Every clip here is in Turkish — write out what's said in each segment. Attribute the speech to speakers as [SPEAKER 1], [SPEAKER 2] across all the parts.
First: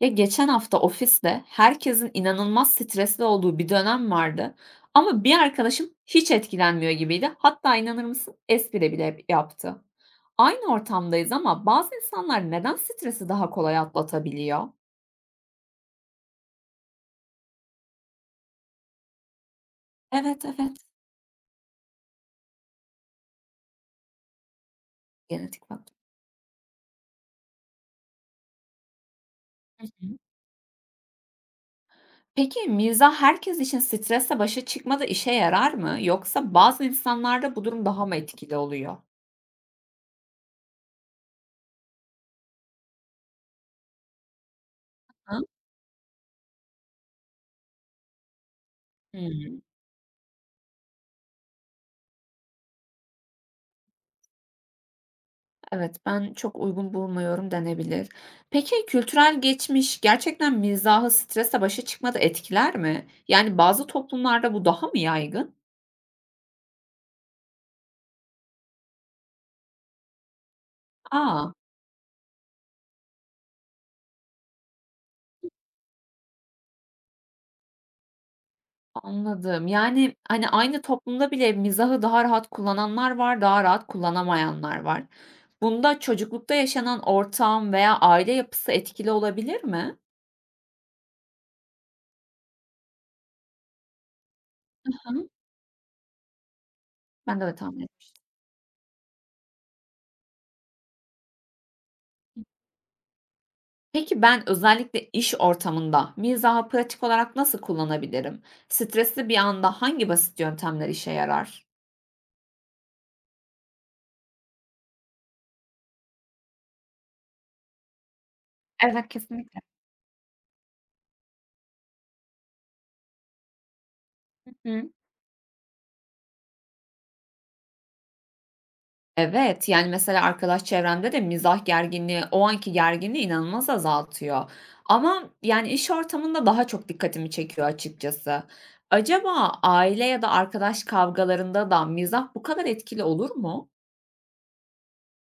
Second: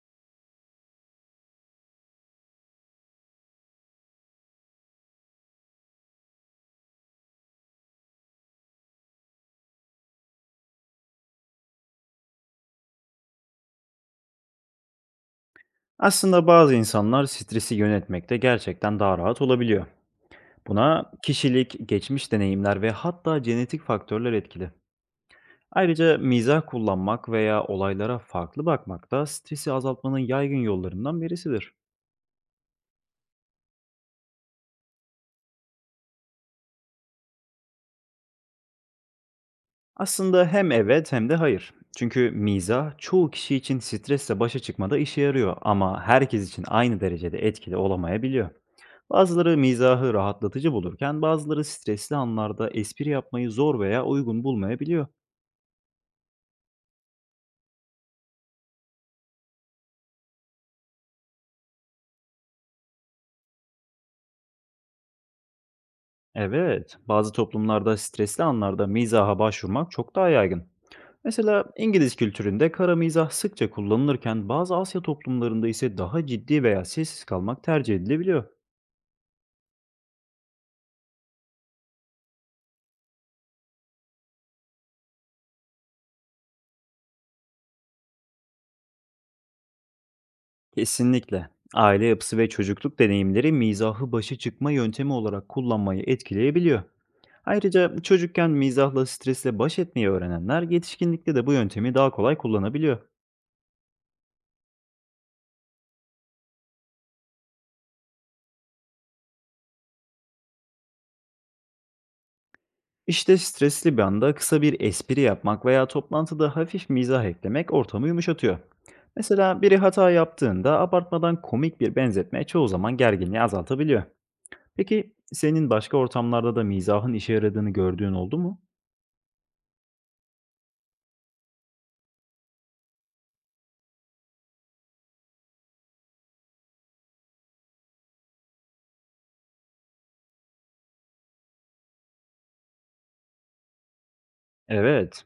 [SPEAKER 1] Ya geçen hafta ofiste herkesin inanılmaz stresli olduğu bir dönem vardı. Ama bir arkadaşım hiç etkilenmiyor gibiydi. Hatta inanır mısın espri bile yaptı. Aynı ortamdayız ama bazı insanlar neden stresi daha kolay atlatabiliyor?
[SPEAKER 2] Aslında bazı insanlar stresi yönetmekte gerçekten daha rahat olabiliyor.
[SPEAKER 1] Evet, evet.
[SPEAKER 2] Buna kişilik, geçmiş deneyimler ve hatta genetik faktörler etkili.
[SPEAKER 1] Genetik faktör.
[SPEAKER 2] Ayrıca mizah kullanmak veya olaylara farklı bakmak da stresi
[SPEAKER 1] Hı.
[SPEAKER 2] azaltmanın yaygın yollarından birisidir.
[SPEAKER 1] Peki mizah herkes için stresle başa çıkmada işe yarar mı? Yoksa bazı insanlarda bu durum daha mı etkili oluyor?
[SPEAKER 2] Aslında hem evet hem de hayır. Çünkü mizah çoğu kişi için stresle başa çıkmada işe
[SPEAKER 1] Ha?
[SPEAKER 2] yarıyor ama herkes için aynı derecede etkili olamayabiliyor. Bazıları
[SPEAKER 1] Hı.
[SPEAKER 2] mizahı rahatlatıcı bulurken bazıları stresli anlarda espri yapmayı zor veya uygun bulmayabiliyor.
[SPEAKER 1] Evet, ben çok uygun bulmuyorum denebilir. Peki kültürel geçmiş gerçekten mizahı stresle başa çıkmada etkiler mi? Yani bazı toplumlarda bu daha mı yaygın?
[SPEAKER 2] Evet, bazı toplumlarda stresli anlarda mizaha başvurmak çok daha yaygın.
[SPEAKER 1] Aa,
[SPEAKER 2] Mesela İngiliz kültüründe kara mizah sıkça kullanılırken bazı Asya toplumlarında ise daha ciddi veya sessiz kalmak tercih edilebiliyor.
[SPEAKER 1] anladım. Yani, hani, aynı toplumda bile mizahı daha rahat kullananlar var, daha rahat kullanamayanlar var. Bunda çocuklukta yaşanan ortam veya aile yapısı etkili olabilir mi?
[SPEAKER 2] Kesinlikle. Aile yapısı ve çocukluk deneyimleri mizahı başa çıkma yöntemi
[SPEAKER 1] Hı.
[SPEAKER 2] olarak kullanmayı etkileyebiliyor.
[SPEAKER 1] Ben de öyle tahmin
[SPEAKER 2] Ayrıca
[SPEAKER 1] etmiştim.
[SPEAKER 2] çocukken mizahla stresle baş etmeyi öğrenenler yetişkinlikte de bu yöntemi daha kolay kullanabiliyor.
[SPEAKER 1] Peki ben özellikle iş ortamında mizahı pratik olarak nasıl kullanabilirim? Stresli bir anda hangi basit yöntemler işe yarar?
[SPEAKER 2] İşte stresli bir anda kısa bir espri yapmak veya toplantıda hafif mizah eklemek ortamı yumuşatıyor.
[SPEAKER 1] Evet, kesinlikle.
[SPEAKER 2] Mesela biri hata yaptığında abartmadan komik bir benzetme çoğu zaman gerginliği azaltabiliyor.
[SPEAKER 1] Hı.
[SPEAKER 2] Peki senin başka ortamlarda da mizahın işe yaradığını gördüğün oldu mu?
[SPEAKER 1] Evet, yani mesela arkadaş çevremde de mizah gerginliği, o anki gerginliği inanılmaz azaltıyor. Ama yani iş ortamında daha çok dikkatimi çekiyor açıkçası. Acaba aile ya da arkadaş kavgalarında da mizah bu kadar etkili olur mu?
[SPEAKER 2] Evet,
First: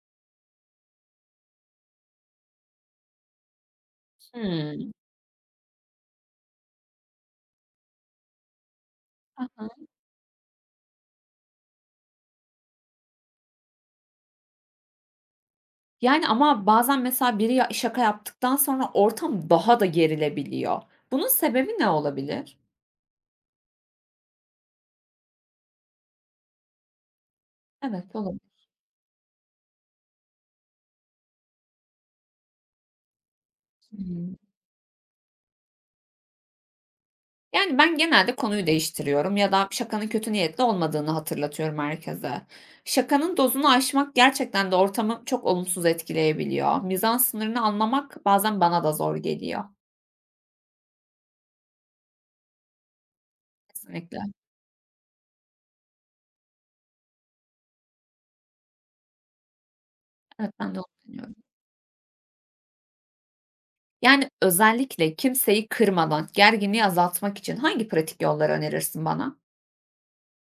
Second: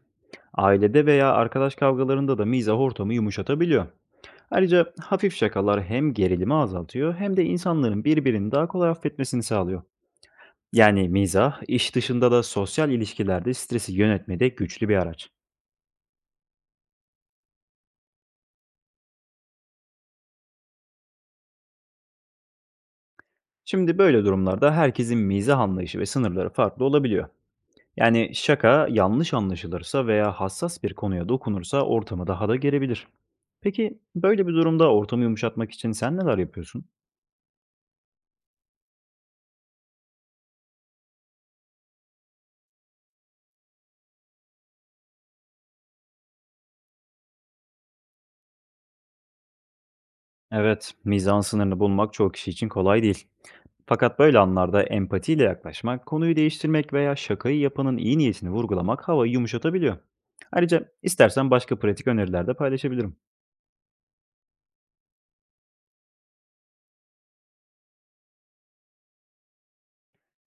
[SPEAKER 2] ailede veya arkadaş kavgalarında da mizah ortamı yumuşatabiliyor.
[SPEAKER 1] Hmm.
[SPEAKER 2] Ayrıca hafif şakalar hem gerilimi azaltıyor hem de insanların birbirini daha kolay affetmesini sağlıyor. Yani mizah iş dışında da sosyal ilişkilerde stresi yönetmede güçlü bir araç.
[SPEAKER 1] Yani, ama bazen mesela biri ya şaka yaptıktan sonra ortam daha da gerilebiliyor. Bunun sebebi ne olabilir?
[SPEAKER 2] Şimdi böyle durumlarda herkesin mizah anlayışı ve sınırları farklı olabiliyor.
[SPEAKER 1] Evet,
[SPEAKER 2] Yani
[SPEAKER 1] olabilir.
[SPEAKER 2] şaka yanlış anlaşılırsa veya hassas bir konuya dokunursa ortamı daha da gerebilir. Peki
[SPEAKER 1] Hımm.
[SPEAKER 2] böyle bir durumda ortamı yumuşatmak için sen neler yapıyorsun?
[SPEAKER 1] Yani, ben genelde konuyu değiştiriyorum ya da şakanın kötü niyetli olmadığını hatırlatıyorum herkese. Şakanın dozunu aşmak gerçekten de ortamı çok olumsuz etkileyebiliyor. Mizah sınırını anlamak bazen bana da zor geliyor.
[SPEAKER 2] Evet, mizan sınırını bulmak çoğu kişi için kolay değil.
[SPEAKER 1] Kesinlikle.
[SPEAKER 2] Fakat böyle anlarda empatiyle yaklaşmak, konuyu değiştirmek veya şakayı yapanın iyi niyetini vurgulamak havayı yumuşatabiliyor.
[SPEAKER 1] Evet, ben de onu
[SPEAKER 2] Ayrıca
[SPEAKER 1] düşünüyorum.
[SPEAKER 2] istersen başka pratik öneriler de paylaşabilirim.
[SPEAKER 1] Yani, özellikle kimseyi kırmadan gerginliği azaltmak için hangi pratik yolları önerirsin bana?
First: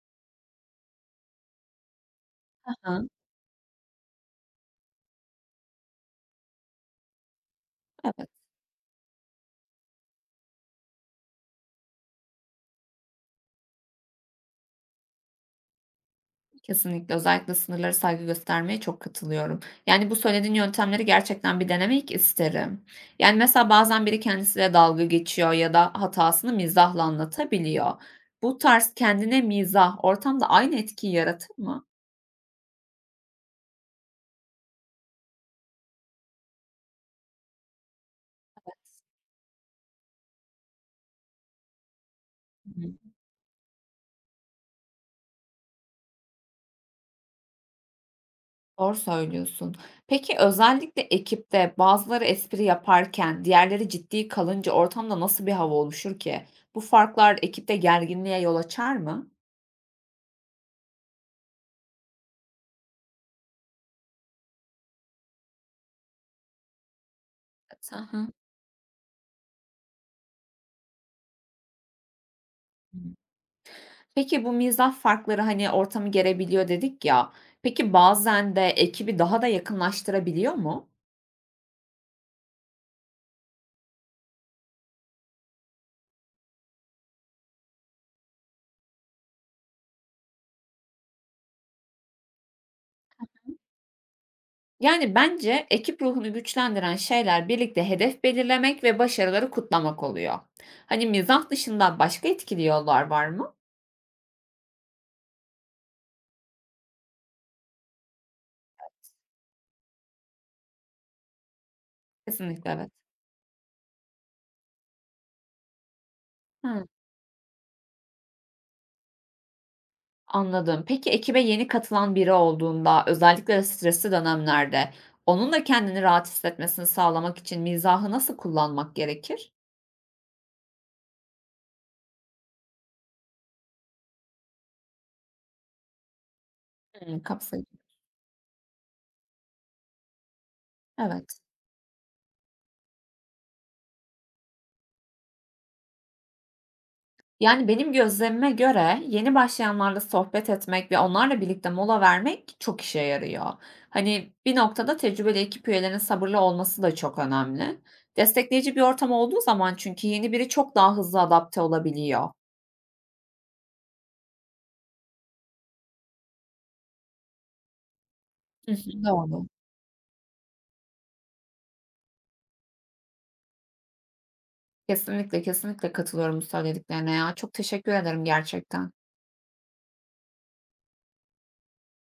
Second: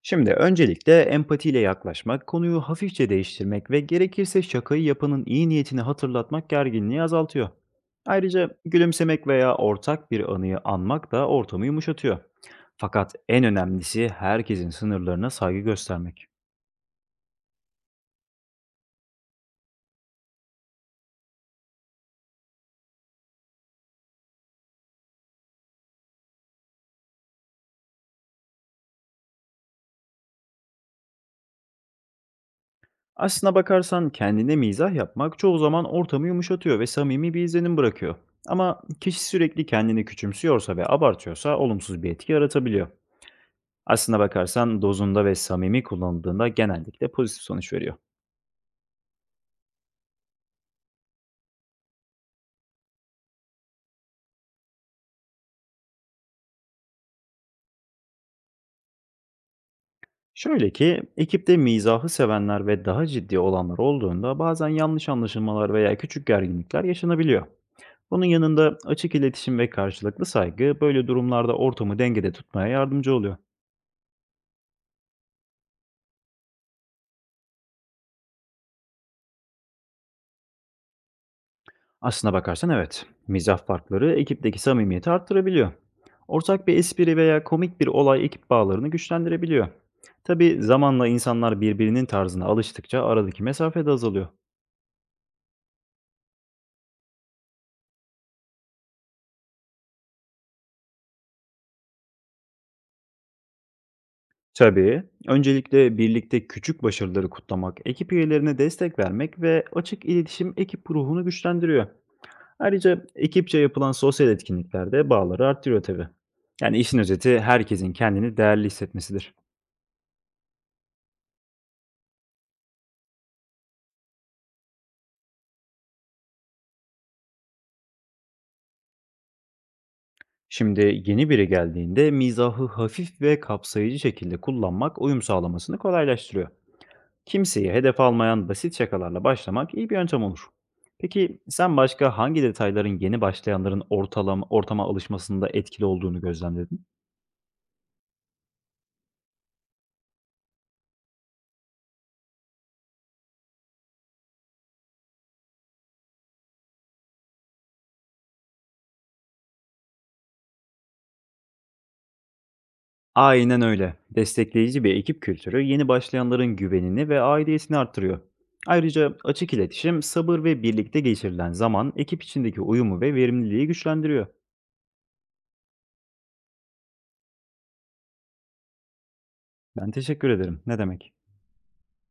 [SPEAKER 2] Şimdi öncelikle empatiyle yaklaşmak, konuyu
[SPEAKER 1] Aha,
[SPEAKER 2] hafifçe değiştirmek ve gerekirse şakayı yapanın iyi niyetini hatırlatmak gerginliği azaltıyor.
[SPEAKER 1] evet.
[SPEAKER 2] Ayrıca gülümsemek veya ortak bir anıyı anmak da ortamı yumuşatıyor. Fakat en önemlisi herkesin sınırlarına saygı göstermek.
[SPEAKER 1] Kesinlikle. Özellikle sınırlara saygı göstermeye çok katılıyorum. Yani bu söylediğin yöntemleri gerçekten bir denemek isterim. Yani mesela bazen biri kendisiyle dalga geçiyor ya da hatasını mizahla anlatabiliyor. Bu tarz kendine mizah ortamda aynı etkiyi yaratır mı?
[SPEAKER 2] Aslına bakarsan kendine mizah yapmak çoğu zaman ortamı yumuşatıyor ve samimi bir izlenim bırakıyor. Ama kişi sürekli kendini küçümsüyorsa ve abartıyorsa olumsuz bir etki yaratabiliyor.
[SPEAKER 1] Hı.
[SPEAKER 2] Aslına bakarsan dozunda ve samimi kullanıldığında genellikle pozitif sonuç veriyor.
[SPEAKER 1] Doğru söylüyorsun. Peki özellikle ekipte bazıları espri yaparken diğerleri ciddi kalınca ortamda nasıl bir hava oluşur ki? Bu farklar ekipte gerginliğe yol açar mı?
[SPEAKER 2] Şöyle ki ekipte mizahı sevenler ve daha ciddi olanlar olduğunda bazen yanlış anlaşılmalar veya küçük gerginlikler yaşanabiliyor. Bunun
[SPEAKER 1] Evet,
[SPEAKER 2] yanında açık iletişim ve karşılıklı saygı böyle durumlarda ortamı dengede tutmaya yardımcı oluyor.
[SPEAKER 1] peki bu mizah farkları, hani, ortamı gerebiliyor dedik ya, peki bazen de ekibi daha da yakınlaştırabiliyor mu?
[SPEAKER 2] Aslına bakarsan evet. Mizah farkları ekipteki samimiyeti arttırabiliyor. Ortak bir espri veya komik bir olay ekip bağlarını güçlendirebiliyor. Tabii zamanla insanlar birbirinin tarzına alıştıkça aradaki mesafe de azalıyor.
[SPEAKER 1] Yani bence ekip ruhunu güçlendiren şeyler birlikte hedef belirlemek ve başarıları kutlamak oluyor. Hani mizah dışında başka etkili yollar var mı?
[SPEAKER 2] Tabii, öncelikle birlikte küçük başarıları kutlamak, ekip üyelerine destek vermek ve açık iletişim ekip ruhunu güçlendiriyor.
[SPEAKER 1] Kesinlikle evet.
[SPEAKER 2] Ayrıca ekipçe yapılan sosyal etkinlikler de bağları arttırıyor tabii. Yani
[SPEAKER 1] Hıı,
[SPEAKER 2] işin özeti herkesin kendini değerli hissetmesidir.
[SPEAKER 1] anladım. Peki ekibe yeni katılan biri olduğunda, özellikle de stresli dönemlerde, onun da kendini rahat hissetmesini sağlamak için mizahı nasıl kullanmak gerekir?
[SPEAKER 2] Şimdi yeni biri geldiğinde mizahı hafif ve kapsayıcı şekilde kullanmak uyum sağlamasını kolaylaştırıyor.
[SPEAKER 1] Hımm,
[SPEAKER 2] Kimseyi
[SPEAKER 1] kapsayıcı.
[SPEAKER 2] hedef almayan basit şakalarla başlamak iyi bir yöntem olur. Peki
[SPEAKER 1] Evet.
[SPEAKER 2] sen başka hangi detayların yeni başlayanların ortama alışmasında etkili olduğunu gözlemledin?
[SPEAKER 1] Yani, benim gözlemime göre yeni başlayanlarla sohbet etmek ve onlarla birlikte mola vermek çok işe yarıyor. Hani, bir noktada tecrübeli ekip üyelerinin sabırlı olması da çok önemli. Destekleyici bir ortam olduğu zaman çünkü yeni biri çok daha hızlı adapte olabiliyor.
[SPEAKER 2] Aynen öyle. Destekleyici bir ekip kültürü yeni başlayanların güvenini ve aidiyetini arttırıyor.
[SPEAKER 1] Hı hı,
[SPEAKER 2] Ayrıca
[SPEAKER 1] doğru.
[SPEAKER 2] açık iletişim, sabır ve birlikte geçirilen zaman ekip içindeki uyumu ve verimliliği güçlendiriyor.
[SPEAKER 1] Kesinlikle, kesinlikle katılıyorum bu söylediklerine ya. Çok teşekkür ederim gerçekten.
[SPEAKER 2] Ben teşekkür ederim. Ne demek?